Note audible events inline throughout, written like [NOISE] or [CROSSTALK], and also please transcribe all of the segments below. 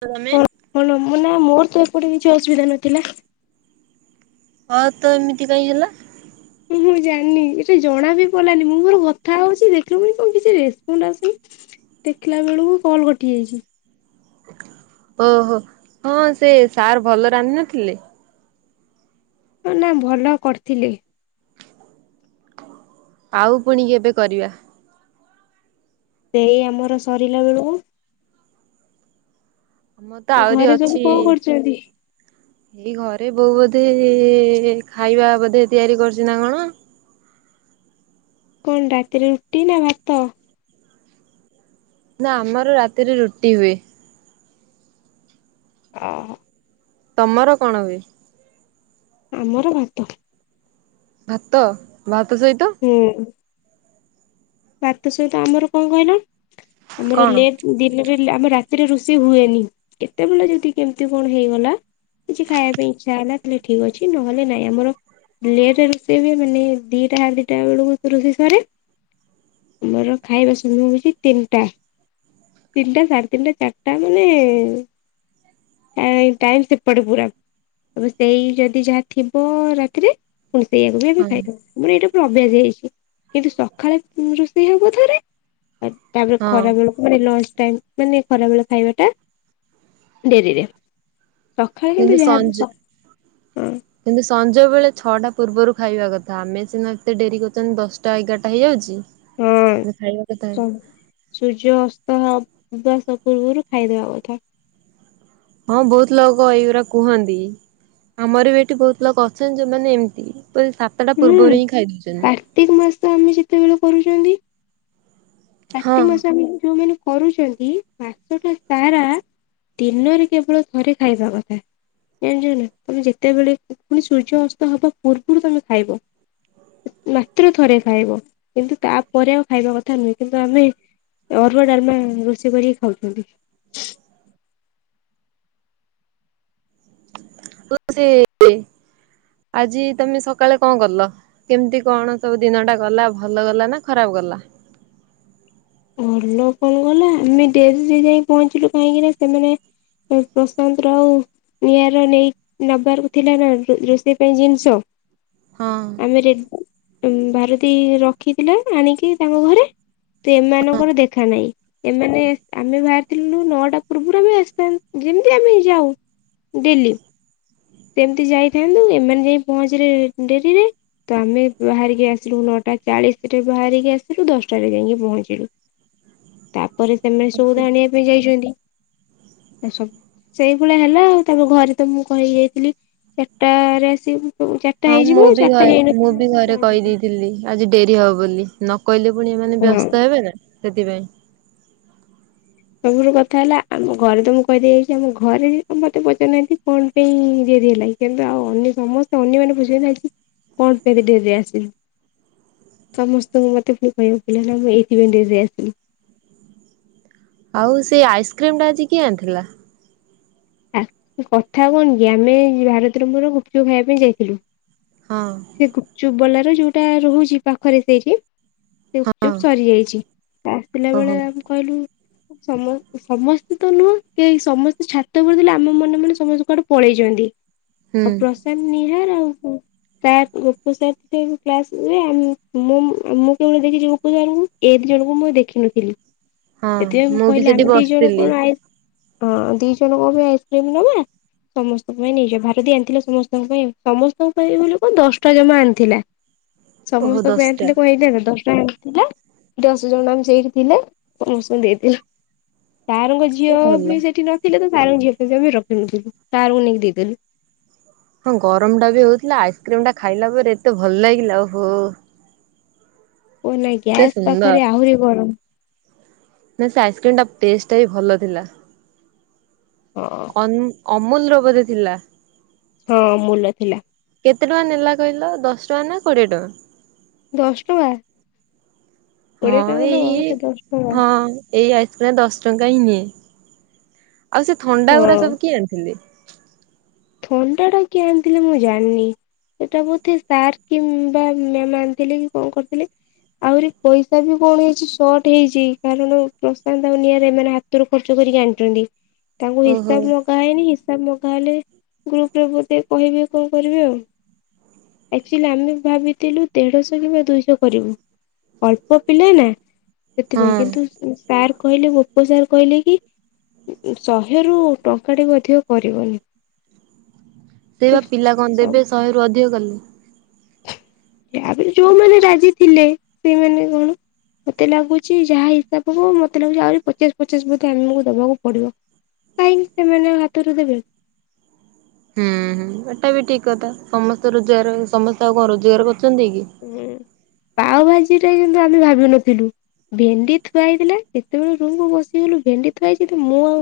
ତ ତମେ କଣ କଣ ମାନେ ମୋର ତ ଏପଟେ କିଛି ଅସୁବିଧା ନଥିଲା। ହଁ ତ ଏମିତି କାଇଁ ହେଲା? [UNINTELLIGIBLE] ମୁଁ ଜାଣିନି ଏଟା ଜଣା ବି ପଡିଲାନି, ମୁଁ ମୋର କଥା ହଉଚି ଦେଖିଲି ମୁଁ କଣ କିଛି ରେସ୍ପଣ୍ଡ ଆସୁନି। ଦେଖିଲା ବେଳୁକୁ କଲ୍ କଟି ଯାଇଚି। ଓହୋ, ହଁ ସେ ସାର୍ ଭଲ ରାନ୍ଧିନଥିଲେ? [UNINTELLIGIBLE] ନାଁ ଭଲ କରିଥିଲେ। ଆଉ ପୁଣି କେବେ କରିବା? ଏଇ ଆମର ସରିଲା ବେଳୁକୁ। ଆମର ତ ଆଉ ଆହୁରି ଘରେ ସବୁ ଅଛି କଣ କରୁଛନ୍ତି? ଏଇ ଘରେ ବୋଉ ବୋଧେ ଖାଇବା ବୋଧେ ତିଆରି କରୁଚି ନା କଣ। କଣ ରାତିରେ ରୁଟି ନା ଭାତ? ନା ଆମର ରାତିରେ ରୁଟି ହୁଏ। ଓହ। ତମର କଣ ହୁଏ? ଆମର ଭାତ। ଭାତ, ଭାତ ସହିତ? ହୁଁ। ଭାତ ସହିତ ଆମର କଣ କହିଲ, ଆମର କଣ ଲେଟ୍ ଦିନରେ ଆମେ ରାତିରେ ରୋଷେଇ ହୁଏନି କେତେବେଳେ ଯଦି କେମ୍ତି କଣ ହେଇଗଲା। କିଛି ଖାଇବା ପାଇଁ ଇଚ୍ଛା ହେଲା ତାହେଲେ ଠିକ୍ ଅଛି, ନହେଲେ ନାଇଁ ଆମର ଲେଟ୍ ରେ ରୋଷେଇ ହୁଏ, ମାନେ ଦିଟା ସାଢ଼େ ଦିଟା ବେଳୁକୁ ରୋଷେଇ ସରେ। ଆମର ଖାଇବା ସମୟ ହଉଚି ତିନିଟା। ତିନିଟା ସାଢେ ତିନିଟା ଚାରିଟା ମାନେ ଟାଇମ୍ ସେପଟେ ପୁରା ସେଇ ଯଦି ଯାହା ଥିବ ରାତିରେ ପୁଣି ସେଇଆକୁ ବି [UNINTELLIGIBLE] ହଁ ଖାଇଦଉ, ମାନେ ଏଇଟା ପୁରା ଅଭ୍ୟାସ ହୋଇଯାଇଛି, କିନ୍ତୁ ସଖାଳେ ପୁଣି ରୋଷେଇ ହବ ଥରେ, ତାପରେ ହଁ ଖରାବେଳ ମାନେ ଲଞ୍ଚ ଟାଇମ୍ ମାନେ ଖରାବେଳେ ଖାଇବା ଟା ଡେରିରେ। ସଖାଳେ କିନ୍ତୁ ଯାହା ବି-ସ-ହଁ। କିନ୍ତୁ ସଞ୍ଜବେଳେ ଛଅଟା ପୂର୍ବରୁ ଖାଇବା କଥା, ଆମେ ସିନା ଏତେ ଡେରି କରୁଚନ୍ତି ଦଶଟା ଏଗାରଟା ହେଇଯାଉଚି। ହଁ। ସୂର୍ଯ୍ୟ ଅସ୍ତ ହବା [UNINTELLIGIBLE] ପୂର୍ବୁରୁ ଖାଇଦବା କଥା। ହଁ ବହୁତ୍ ଲୋକ ଏଇଗୁରା କୁହନ୍ତି। ଆମର ବି ଏଠି ବହୁତ୍ ଲୋକ ଅଛନ୍ତି, ଯୋଉମାନେ ଏମ୍ତି [UNINTELLIGIBLE] ହୁଁ କାର୍ତିକ୍ ମାସ ଆମେ ଯେତେବେଳେ କରୁଚନ୍ତି। ହଁ କାର୍ତ୍ତିିକ୍ ମାସ ଆମେ ଯୋଉମାନେ କରୁଚନ୍ତି ମାସଟା ସାରା ଦିନରେ କେବଳ ଥରେ ଖାଇବା କଥା। ଜାଣିଛ ନା ତମେ ଯେତେବେଳେ ପୁଣି ସୂର୍ଯ୍ୟ ଅସ୍ତ ହବା ପୂର୍ବୁରୁ ତମେ ଖାଇବ। ମାତ୍ର ଥରେ ଖାଇବ କିନ୍ତୁ ତାପରେ ଆଉ ଖାଇବା କଥା ନୁହେଁ। କିନ୍ତୁ ଆମେ ଅରୁଆ ଡାଲମା ରୋଷେଇ କରିକି ଖାଉଚନ୍ତି। [UNINTELLIGIBLE] ସେ ଆଜି ତମେ ସକାଳେ କଣ କଲ? କେମ୍ତି କଣ ସବୁ ଦିନଟା ଗଲା ଭଲ ଗଲା ନା ଖରାପ୍ ଗଲା? ଭଲ କଣ ଗଲା, ଆମେ ଡେରିରେ ଯାଇ ପହଞ୍ଚିଲୁ କାହିଁକିନା ସେମାନେ ଏ ପ୍ରଶାନ୍ତ ରାଉ ନିଆର ନେଇ ନବାରକୁ ଥିଲା ନ-ପ- ରୋଷେଇ ପାଇଁ ଜିନିଷ ହଁ। ଆମ ରେ [UNINTELLIGIBLE] ଭାରତୀ ରଖିଥିଲା ଆଣିକି ତାଙ୍କ ଘରେ। ସେମାନଙ୍କର ଦେଖା ନାହିଁ। ଏମାନେ, ଆମେ ବାହାରିଥିଲୁ ନଅଟା ପୂର୍ବରୁ ବି ଆସଥାନ୍ତ ଯେମିତି ଆମେ ଯାଉ। ଡେଲି, ସେମିତି ଯାଇଥାନ୍ତୁ ଏମାନେ ଯାଇ ପହଞ୍ଚିଲେ ଡେରିରେ। ତ ଆମେ ବାହାରିକି ଆସିଲୁ ନଅଟା ଚାଳିଶରେ ବାହାରିକି ଆସିଲୁ ଦଶଟାରେ ଯାଇକି ପହଞ୍ଚି ଚିଲୁ, ତାପରେ ସେମାନେ ସଉଦା ଆଣିବା ପାଇଁ ଯାଇଚନ୍ତି, ଏ ସବୁ ସେଇଭଳିଆ ହେଲା ଆଉ ତାପରେ ଘରେ ତ ମୁଁ କହିକି ଯାଇଥିଲି ଚାଟାରେ ଆସିବି। ହଁ ଚାଟା ମୁଁ ହେଇଯିବ, ବି ଚାଟା ହେଇନଥିଲା ଆସିକି ପହଞ୍ଚିଲି। ଏ ଆଜି ଡେରି ହବ ବୋଲି ନକହିଲେ ପୁଣି ଏମାନେ ବ୍ୟସ୍ତ ହେବେ ନା ସେଥିପାଇଁ। ସବୁ ରୁ କଥା ହେଲା ଆମ ଘରେ ତ ମୁଁ କହିଦେଇ ଆଇଚି ଆମ ଘରେ ବି ମୋତେ ପଚାରିନାହାନ୍ତି କଣ ପାଇଁ ଡେରି ହେଲା କି। କିନ୍ତୁ ଆଉ ଅନ୍ୟ ସମସ୍ତେ ଅନ୍ୟ ମାନେ ବୁଝିପାରୁନାହାନ୍ତି ଆଜି କଣ ପାଇଁ ଏତେ ଡେରିରେ ଆସିଲୁ। ସମସ୍ତଙ୍କୁ ମୋତେ ପୁଣି କହିବାକୁ ପିଲା ହେଲା ମୁଁ ଏଇଥିପାଇଁ ଡେରିରେ ଆସିଲି। ଆଉ ସେଇ ଆଇସ୍କ୍ରିମ୍ ଟା ଆଜି କିଏ ଆଣିଥିଲା? ଆ, କଥା କଣ କି ଆମେ ଭାରତୀର ମୋର ଗୁପଚୁପ ଖାଇବା ପାଇଁ ଯାଇଥିଲୁ। ହଁ। ସେ ଗୁପଚୁପ୍ ବଲାର ର ଯୋଉଟା ରହୁଛି ପାଖରେ ସେଇଠି। ହଁ ଗୁପଚୁପ ସରିଯାଇଛି, ଆସିଲା ବେଳେ ଓହୋ ଆମ କହିଲୁ ସମ ସମସ୍ତେ ତ ନୁହଁ କେଇ ସମସ୍ତେ ଛାତ ଉପରେ ଥିଲେ ଆମ ମନେ ମନେ ସମସ୍ତେ କୁଆଡେ ପଳେଇଚନ୍ତି। ହୁଁ ଆଉ ପ୍ରଶାନ୍ତ, ନିହାର ଆଉ ସାର୍ ଗୋପ ସାର୍ ଥିଲେ କ୍ଲାସ୍ ହୁଏ, ଆମ ମୋ ଆମ [UNINTELLIGIBLE] ଗୋପ ସାର୍ ଙ୍କୁ। ଏ ଦି ଜଣଙ୍କୁ ମୁଁ ଦେଖିନଥିଲି, ହଁ ସେଥିପାଇଁ ମୁଁ ବି କହିଲି ସେଠି ଆମେ ଦି ଜଣ ବସିଥିଲି। କଣ ଆଇସ୍ ହଁ ଦି ଜଣଙ୍କ ପାଇଁ ଆଇସ୍କ୍ରିମ୍ ନବା। ସମସ୍ତଙ୍କ ପାଇଁ ନେଇଯିବା, ଭାରତୀ ଆଣିଥିଲା ସମସ୍ତଙ୍କ ପାଇଁ, ସମସ୍ତଙ୍କ ପାଇଁ [UNINTELLIGIBLE] ହଁ ଦଶଟା ଜମା ଆଣିଥିଲା, ଓହୋ ସମସ୍ତ ପାଇଁ ଦଶଟା ଆଣିଥିଲେ କଣ ହେଇଥାନ୍ତା? ଦଶ ଟା ଆଣିଥିଲା, ଦଶ ଜଣ ଆମେ ସେଇଠି ଥିଲେ, ସମସ୍ତଙ୍କୁ ଦେଇଦେଲୁ, ସାର୍ ଙ୍କ ଝି ଝିଅ ବି ଭଲ। ସେଠି ନଥିଲେ ତ ସାର୍ ଙ୍କ ଝିଅ [UNINTELLIGIBLE] ରଖିଦେଇଥିଲୁ। ସାର୍ ଙ୍କୁ ନେଇକି ଦେଇଦେଲି। ହଁ ଗରମ ଟା ବି ହୋଉଥିଲା। ଆଇସ୍କ୍ରିମ୍ ଟା ଖାଇଲା ପରେ ଏତେ ଭଲା ଲାଗିଲା। ଓହୋଃ! ଓ, ନାଇଁ ଗ୍ୟାସ୍ ସୁନ୍ଦର ପାଖରେ ଆହୁରି ଗରମ। ନା ସେ ଆଇସ୍କ୍ରିମ୍ ଟା ଟେଷ୍ଟ୍ ଟା ବି ଭଲ ଥିଲା। ହଁ। ଅନ୍, ଅମୁଲ୍ ର ବୋଧେ ଥିଲା? ହଁ ଅମୁଲ୍ ର ଥିଲା। କେତେ ଟଙ୍କା ନେଲା କହିଲ ଦଶ ଟଙ୍କା ନା କୋଡ଼ିଏ ଟଙ୍କା? ଦଶ ଟଙ୍କା। କୋଡିଏ ହଁ ଟଙ୍କା ନବ ଏଇ ଏଇଟା ଦଶ ହଁ। ଟଙ୍କା ଏଇ ଆଇସ୍କ୍ରିମ୍ ଦଶ ଟଙ୍କା ହିଁ ନିଏ। ଆଉ ସେ ଥଣ୍ଡା ଗୁରା ହଁ ସବୁ କିଏ ଆଣିଥିଲେ? ଥଣ୍ଡା ଟା କିଏ ଆଣିଥିଲେ ମୁଁ ଜାଣିନି? ସେଟା ବୋଧେ ସାର୍ କିମ୍ବା ମ୍ୟାମ୍ ଆଣିଥିଲେ କି କଣ କରିଥିଲେ। ଆହୁରି ପଇସା ବି କଣ ହେଇଛି ସଟ୍ ହେଇଛି। କାରଣ ପ୍ରଶାନ୍ତ ଆଉ ନିଆର ଏମାନେ ହା ତୁରୁ ଖର୍ଚ୍ଚ କରିକି ଆଣିୁଚନ୍ତି। ତାଙ୍କୁ ଓହୋ ହିସାବ ମଗା ହେଇନି। ହିସାବ ମଗା ହେଲେ ଗ୍ରୁପ୍ ରେ ବୋଧେ କହିବେ କଣ କରିବେ ଆଉ। ଏକ୍ଚୁଲି ଆମେ ଭାବିଥିଲୁ ଦେଢ଼ଶ କିମ୍ବା ଦୁଇଶ କରିବୁ। ଅଳ୍ପ ପିଲା ନା ହଁ। ସେଥିପାଇଁ କିନ୍ତୁ ସାର୍ କହିଲେ ଗୋପ ସାର୍ କହିଲେ କି ଶହେ ରୁ ଟଙ୍କାଟେ ବି ଅଧିକ କରିବନି। ସେଇ ପା ପିଲା କଣ ତ ଦେବେ ଶହେରୁୁ ଅଧିକ କଲେ। ତାପରେ ଯଉମାନେ ରାଜି ଥିଲେ ସେଇମାନେ କଣ ମତେ ଲାଗୁଚି ଯାହା ହିସାବ ହବ ମତେ ଲାଗୁଚି ଆହୁରି ପଚାଶ୍ ପଚାଶ୍ ବୋଧେ ଆମକୁ ଦବାକୁ ପଡିବ। କହିଁକି ସେମାନେ ହାତରୁ ଦେବେ। ହୁଁ ହୁଁ ଏଟା ବି ଠିକ୍ କଥା ସମସ୍ତେ ରୋଜଗାର ସମସ୍ତେ ଆଉ କଣ ରୋଜଗାର କରୁଚନ୍ତି କି। ଉଁ- ପାଓ ଭାଜି ଟା କିନ୍ତୁ ଆମେ ଭାବି ନଥିଲୁ। ଭେଣ୍ଡି ଥୁଆ ହେଇଥିଲା ଯେତେବେଳେ ରୁମ୍ କୁୁ ପସିଗଲୁ ଭେଣ୍ଡି ଥୁଆ ହୋଇଚି ତ ମୁଁ ଆଉ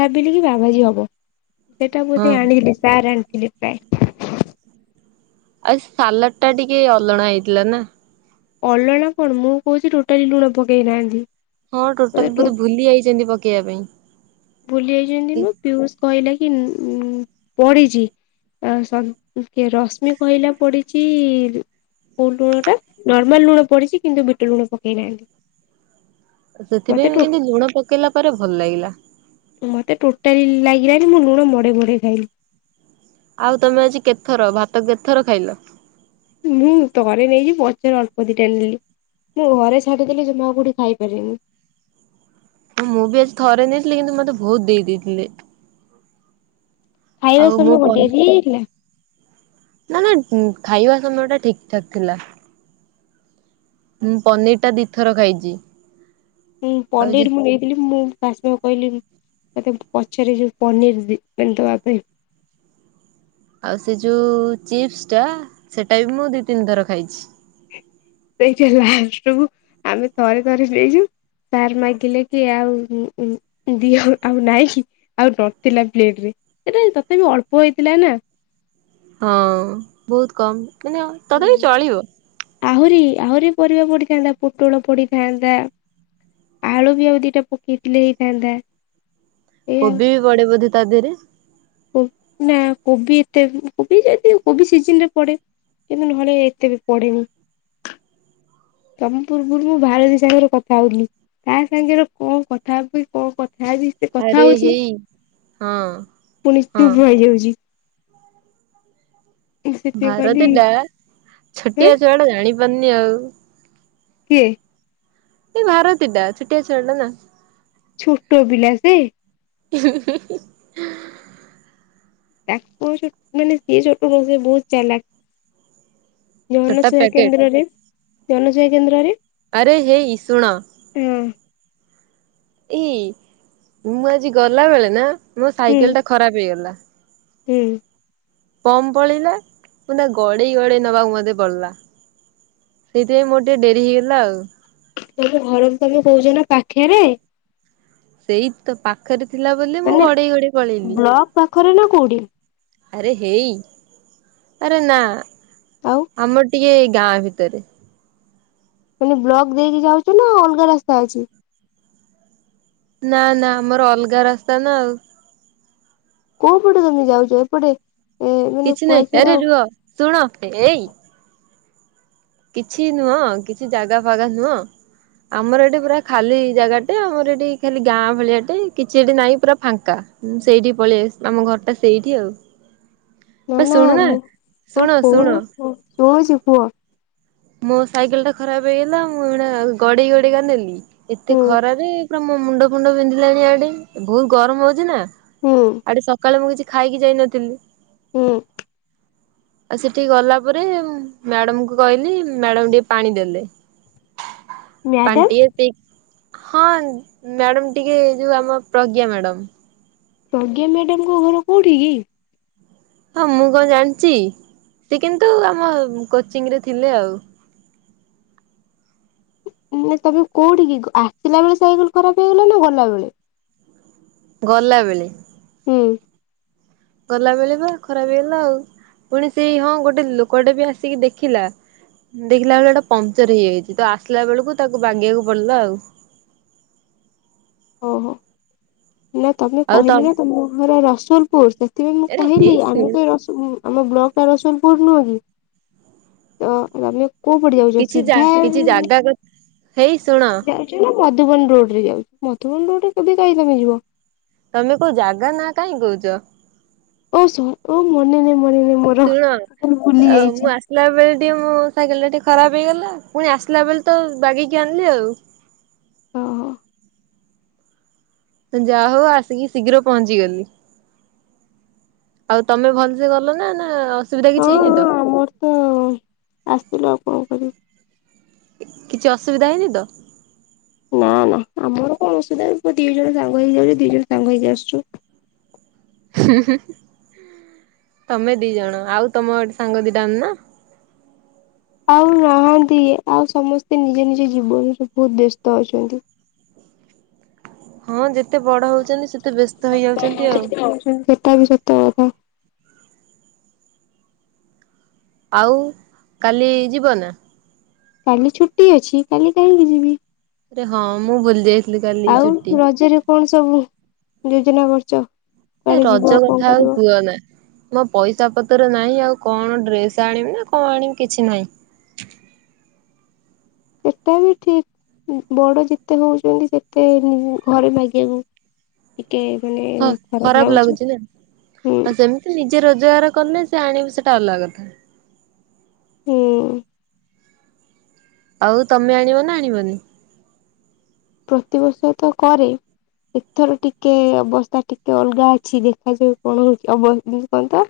ଭାବିଲି କି ପାଓଭାଜି ହବ ସେଟା ହଁ ବୋଧେ ଆଣିଲେ ସାର୍ ଆଣିଥିଲେ। [UNINTELLIGIBLE] ଆଉ ସାଲାଡ୍ ଟା ଟିକେ ଅଲଣା ହେଇଥିଲା ନା? ଅଲଣା କଣ ମୁଁ କହୁଚି ଟୋଟାଲି ଲୁଣ ପକେଇ ନାହାନ୍ତି। ହଁ ଟୋଟାଲ୍ ବୋଧେ ଭୁଲି ଯାଇଚନ୍ତି ପକେଇବା ପାଇଁ। ଭୁଲି ଯାଇଚନ୍ତି ନୁ ପିୟୁଷ କହିଲା କି ଉଁ -ଉଁ ପଡିିଚି। ଆଉ ସବୁ ଉଁ- କିଏ ରଶ୍ମି କହିଲା ପଡିଚି କଉ ଲୁଣ ଟା ନର୍ମାଲ୍ ଲୁଣ ପଡିଚି କିନ୍ତୁ ବିଟ ଲୁଣ ପକେଇ ନାହାନ୍ତି। ଆଉ ମତେ ସେଥିପାଇଁ [UNINTELLIGIBLE] ଟୋ କିନ୍ତୁ ଲୁଣ ପକେଇଲା ପରେ ଭଲ ଲାଗିଲା। ମତେ ଟୋଟାଲି ଲାଗିଲାଣି ମୁଁ ଲୁଣ ମଡେଇ ମଡେଇ ଖାଇଲିି। ଆଉ ତମେ ଆଜି କେତେ ଥର ଭାତ କେତେ ଥର ଖାଇଲ? ମୁଁ ଥରେ ନେଇଚି ପଛରେ ଅଳ୍ପ ଦିଟା ଆଣିଲି। ମୁଁ ଘରେ ଛାଡି ଦେଲେ ଯଉ ମୁଁ ଆଉ କଉଠି ଖାଇ ପାରେନି। ହଁ ମୁଁ ବି ଆଜି ଥରେ ନେଇଥିଲି କିନ୍ତୁ ମତେ ବୋହୁତ୍ ଦେଇ ଦେଇଥିଲେ। ଖାଇବା ଆଉ ମୁଁ ସମୟ କଣ ପନି ଡେରି ହେଇ ଯାଇଥିଲା? ନା- ନା ଉଁ- ଖାଇବା ସମୟ ଟା ଠିକ୍ ଠାକ୍ ଥିଲା। ମୁଁ ପନିର୍ ଟା ଦି ଥର ଖାଇଚି। ହୁଁ ପନିର୍ ମୁଁ ନେଇ ନଥିଲି ମୁଁ ପାର୍ଶଲ୍ କହିଲି ମତେ ପଛରେ ଯଉ ପନିର୍ ଦି- ଦବା ପାଇଁ ଆଉ ସେ ଯଉ ଚିପ୍ସ୍ ଟା ସେଟା ବି ମୁଁ ଦି ତିନି ଥର ଖାଇଚି। ସେଇଟା ଲାଷ୍ଟ୍ କୁ ଆମେ ଥରେ ଥରେ ନେଇଚୁ ସାର୍ ମାଗିଲେ କି ଆଉ ଉଁ- ଉଁ ଦିଅ ଆଉ ନାହିଁ କି। ଆଉ ନଥିଲା ପ୍ଲେଟ୍ ରେ ସେଇଟା ତଥାପି ଅଳ୍ପ ହେଇଥିଲା ନା। ହଁ‌ ବହୁତ୍ କମ୍ ମାନେ ଅ ଆହୁରି -ଆହୁରି ପରିବା ପଡିଥାନ୍ତା ପୋଟୋଳ ପଡିଥାନ୍ତା ଆଳୁ ବି ଆଉ ଦିଟା ପକେଇଥିଲେ ହେଇଥାନ୍ତା। ଏଇଆ କୋବି ବି ପଡେ ବୋଧେ ତା ଦେହରେ। କୋ-ନା କୋବି ଏତେ କୋବି ଯେ କିନ୍ତୁ କୋବି ସିଜିନ୍ ରେ ପଡେ କିନ୍ତୁ ନହଲେ ଏତେ ବି ପଡିନି। ତମ ପୂର୍ବରୁ ମୁଁ ଭାରତୀ ସାଙ୍ଗରେ କଥା ହଉଥିଲିି। ତା ସାଙ୍ଗେରେ କଣ କଥା ହେବି କଣ କଥା ହେବି ସେ କଥା ଆରେ ହଉଚି ହେଇ ହଁ ପୁଣି ହଁ ଚୁପ୍ ରହିଯାଉଚି। ସେଥିପାଇଁ କହିଲି ଭାରତୀ ଟା ହେଁ ଛୋଟିଆ ଛୁଆ ଟା ଜାଣି ପାରୁନି ଆଉ। କିଏ? ଏ ଭାରତୀ ଟା ଛୁଟିଆ ଛୁଆ ଟା ନା। ଛୋଟ ପିଲା ସେ? [INAUDIBLE] [UNINTELLIGIBLE] ବହୁତ୍ ଚାଲାକ୍। ଛୋଟା ଜନସେବା ପ୍ୟାକେଟ କେନ୍ଦ୍ରରେ ଜନସେବା କେନ୍ଦ୍ରରେ ଆରେ ହେଇ ଶୁଣ। ଉଁ। ଏ ମୁଁ ଆଜି ଗଲା ବେଳେ ନା ମୋ ହୁଁ ସାଇକେଲ ଟା ଖରାପ ହେଇଗଲା। ହୁଁ। ପମ୍ପ ପଳେଇଲା। ମୁଁ ତାକୁ ଗଡେଇ ଗଡେଇ ନବାକୁ ମୋତେ ପଡିଲା। ସେଇଥିପାଇଁ ମୋର ଟିକେ ଡେରି ହେଇଗଲା ଆଉ। ତମେ ଘରକୁ ତମେ [UNINTELLIGIBLE] ନା ପାଖେରେ। ସେଇ ତ ପାଖରେ ଥିଲା ବୋଲି ମୁଁ ମାନେ ଗଡେଇ ଗଡେଇ ପଳେଇଲି। ବ୍ଲକ ପାଖରେ ନା କୋଉଠି ଆରେ ହେଇ ଆରେ ନା ଆଉ ଆମ ଟି ଏ ଗାଁ ଭିତରେ। ମାନେ ବ୍ଲକ ଦେଇକି ଯାଉଚ ନା ଅଲଗା ରାସ୍ତା ଅଛି? ନା ନା ଆମର ଅଲଗା ରାସ୍ତା ନା ଆଉ। କୋଉ ପଟେ ତମେ ଯାଉଚ? ଏପଟେ ଏ ମାନେ କିଛି ନାଇ କୁଆଖିଆର ଆରେ ରୁହ, ଶୁଣ, ଏଇ କିଛି ନୁହଁ, କିଛି ଜାଗା ଫାଗା ନୁହଁ। ଆମର ଏଠି ପୁରା ଖାଲି ଜାଗାଟେ ଆମର ଏଠି ଖାଲି ଗାଁ ଭଳିଆଟେ କିଛି ଏଠି ନାହିଁ ପୁରା ଫାଙ୍କା। ହୁଁ ସେଇଠିକି ପଳେଇ ଆସ ଆମ ଘର ଟା ସେଇଠି ଆଉ। ନା ବେ ନା ଶୁଣୁନା ମୁଁ କଣ ଶୁଣ ଶୁଣ କହୁନ ସୁଣୁଚି କୁହ। ମୋ ସାଇକେଲ ଟା ଖରାପ ହେଇଗଲା, ମୁଁ ହେଟା ଗଡେଇ ଗଡେଇ କା ନେଲି। ଏତେ ହୁଁ ଖରାରେ ପୁରା ମୋ ମୁଣ୍ଡ ଫୁଣ୍ଡ ବିନ୍ଧିଲାଣି ଇଆଡେ। ବହୁତ୍ ଗରମ ହଉଚି ନା। ହୁଁ ଆଡେ ସକାଳେ ମୁଁ କିଛି ଖାଇକି ଯାଇନଥିଲି। ହୁଁ। ଆଉ ସେଠିକି ଗଲା ପରେ, ମ୍ୟାଡମ୍ କୁ କହିଲି ମ୍ୟାଡ଼ାମ୍ ଟିକେ ପାଣି ଦେଲେ। ପାଣି ମ୍ୟାଡାମ ଟିକେ ହଁ ମ୍ୟାଡ଼ମ୍ ଟିକେ ଯଉ ଆମ ପ୍ରଜ୍ଞା ମ୍ୟାଡ଼ମ୍। ପ୍ରଜ୍ଞା ମ୍ୟାଡାମ୍ ଙ୍କ ଘର କୋଉଠି କି? ହଁ ମୁଁ କଣ ଜାଣିଚି। ସେ କିନ୍ତୁ ଆମ କୋଚିଂରେ ଥିଲେ ଆଉ। ମାନେ ତମେ କୋଉଠିକି, ଆସିଲା ବେଳେ ସାଇକେଲ ଖରାପ ହେଇଗଲା ନା ଗଲାବେଳେ? ଗଲାବେଳେ। ହୁଁ। ଗଲା ବେଳେ ବା ଖରାପ ହେଇଗଲା ଆଉ। ପୁଣି ସେଇ ହଁ ଗୋଟେ ଲୋକଟେ ବି ଆସିକି ଦେଖିଲା। ଦେଖିଲା ବେଳେ ଏଟା ପଂଚର ହେଇଯାଇଚି। ତ ଆସିଲା ବେଳକୁ ତାକୁ ବାଗେଇବାକୁ ପଡିଲା ଆଉ। ଓହୋ। ନା ତମେ କହିଲି ନା ତମ ଘର ରସୁଲପୁର। ସେଥିପାଇଁ ମୁଁ ଆରେ କହିଲି ହେଇ ଆମେ ଶୁଣ ତ ରସୁ ଆମ ବ୍ଲକ ଟା ରସୁଲପୁର ନୁହେଁ କି। ତ ଆମେ କୋଉପଟେ ଯାଉଚ କିଛି ସିଧା କିଛି ଜାଗା କଥା ହେଇ ଶୁଣ ମଧୁବନ ରୋଡ ରେ ଯାଉ, ମଧୁବନ ରୋଡ ରେ କେବେ କାହିଁ ତମେ ଯିବ। ତମେ କୋଉ ଜାଗା ନା କାଇଁ କହୁଚ। ଓ ସ ଓ ମନେ ନାହିଁ ମନେ ନାହିଁ ମୋର। ଶୁଣ ଟୋଟାଲ ଭୁଲି ଆଉ ମୁଁ ଯାଇଛି ଆସ୍ ଆସିଲା ବେଳେ ଟିକେ ମୋ ସାଇକେଲ ଟା ଟିକେ ଖରାପ ହେଇଗଲା। ପୁଣି ଆସିଲା ବେଳେ ତ ବାଗେଇ କି ଆଣିଲି ଆଉ। ହଁ ହଁ। ଯାହା ହଉ ଆସିକି ଶୀଘ୍ର ପହଞ୍ଚି ଗଲି। ଆଉ ତମେ ଭଲସେ ଗଲ ନା ନା ଅସୁବିଧା କିଛି ହଁ ହେଇନି ହଁ ତ? ଆମର ତ ଆସିଲୁ ଆଉ କଣ କରିବୁ। କିଛି ଅସୁବିଧା ହେଇନି ତ? ନା ନା ଆମର କଣ ଅସୁବିଧା ହୋଉଛି ଦି ଜଣ ସାଙ୍ଗ ହେଇଯାଉଛୁ ଦି ଜଣ ସାଙ୍ଗ ହେଇ ଆସୁଛୁ। ତମେ ଦି ଜଣ ଆଉ ତମ ସାଙ୍ଗ ଦିଟା ଆଣୁନ। ଆଉ ନାହାନ୍ତି ଆଉ ସମସ୍ତେ ନିଜ ନିଜ ଜୀବନରେ ବୋହୁତ୍ ବ୍ୟସ୍ତ ଅଛନ୍ତି। ହଁ ଯେତେ ବଡ ହୋଉଛନ୍ତି ସେତେ ବ୍ୟସ୍ତ ହେଇଯାଉଛନ୍ତି ଆଉ। ତା ବି ସତ କଥା। ଆଉ କାଲି ଯିବ ନା? କାଲି ଛୁଟି ଅଛି କାଲି କାହିଁକି ଯିବି। ହଁ ମୁଁ ଭୁଲି ଯାଇଥିଲି କାଲି ଆଉ ଛୁଟି। ରଜରେ କଣ ସବୁ ଯୋଜନା କରୁଛ? ଏ ରଜ କଥା ଆଉ କୁହନା। ମୋ ପଇସା ପତରେ ନାହିଁ ଆଉ କଣ ଡ୍ରେସ୍ ଆଣିବି ନା କଣ ଆଣିବି କିଛି ନାହିଁ। ସେଟା ବି ଠିକ୍। ବଡ ଯେତେ ହଉଛନ୍ତି ସେତେ ଘରେ ମାଗିବାକୁ ଟିକେ ମାନେ ଖରାପ ଲାଗୁଛି। ହୁଁ। ଆଉ ସେମିତି ନିଜେ ରୋଜଗାର କଲେ ସେ ଆଣିବୁ ସେଟା ଅଲଗା କଥା। ହୁଁ। ଆଉ ତମେ ଆଣିବ ନା ଆଣିବନି? ପ୍ରତିି ବର୍ଷ ତ କରେ। ଏଥର ଟିକେ ଅବସ୍ଥା ଟିକେ ଅଲଗା ଅଛି। ଦେଖାଯାଉ କଣ ହଉଛି [UNINTELLIGIBLE]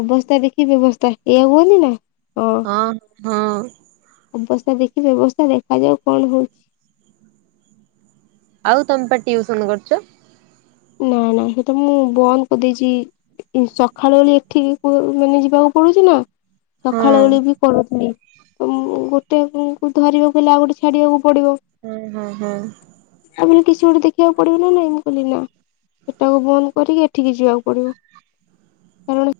ଅବସ୍ଥା ଦେଖି ବ୍ୟବସ୍ଥା ଏଇଆ ହୁଅନ୍ତି ନା? ହଁ ହଁ। ଅବସ୍ଥା ଦେଖି ବ୍ୟବସ୍ଥା ଦେଖାଯାଉ କଣ ହୋଉଛି। ଆଉ ତମେ ପା ଟିଉସନ୍ କରୁଛ? ନାଁ ନା ସେଇଟା ମୁଁ ବନ୍ଦ କରିଦେଇଛି ସକାଳ ବେଳେ ଏଠିକି ମାନେ ଯିବାକୁ ପଡୁଛି ନା ହଁ ସକାଳ ଉଳେ ବି କରୁଥିଲି। ତ ମୁଁ ଗୋଟେ କୁ ଧରିବାକୁ ହେଲେ, ଆଉ ଗୋଟେ ଛାଡିବାକୁ ପଡିବ। ହୁଁ, ହଁ ହଁ। ତାପରେ କିଛି ଗୋଟେ ଦେଖିବାକୁ ପଡିବ ନାଇ, ମୁଁ କହଲି ନା। ସେଟାକୁ ବନ୍ଦ କରିକି ଏଠିକି ଯିବାକୁ ପଡିବ। କାରଣ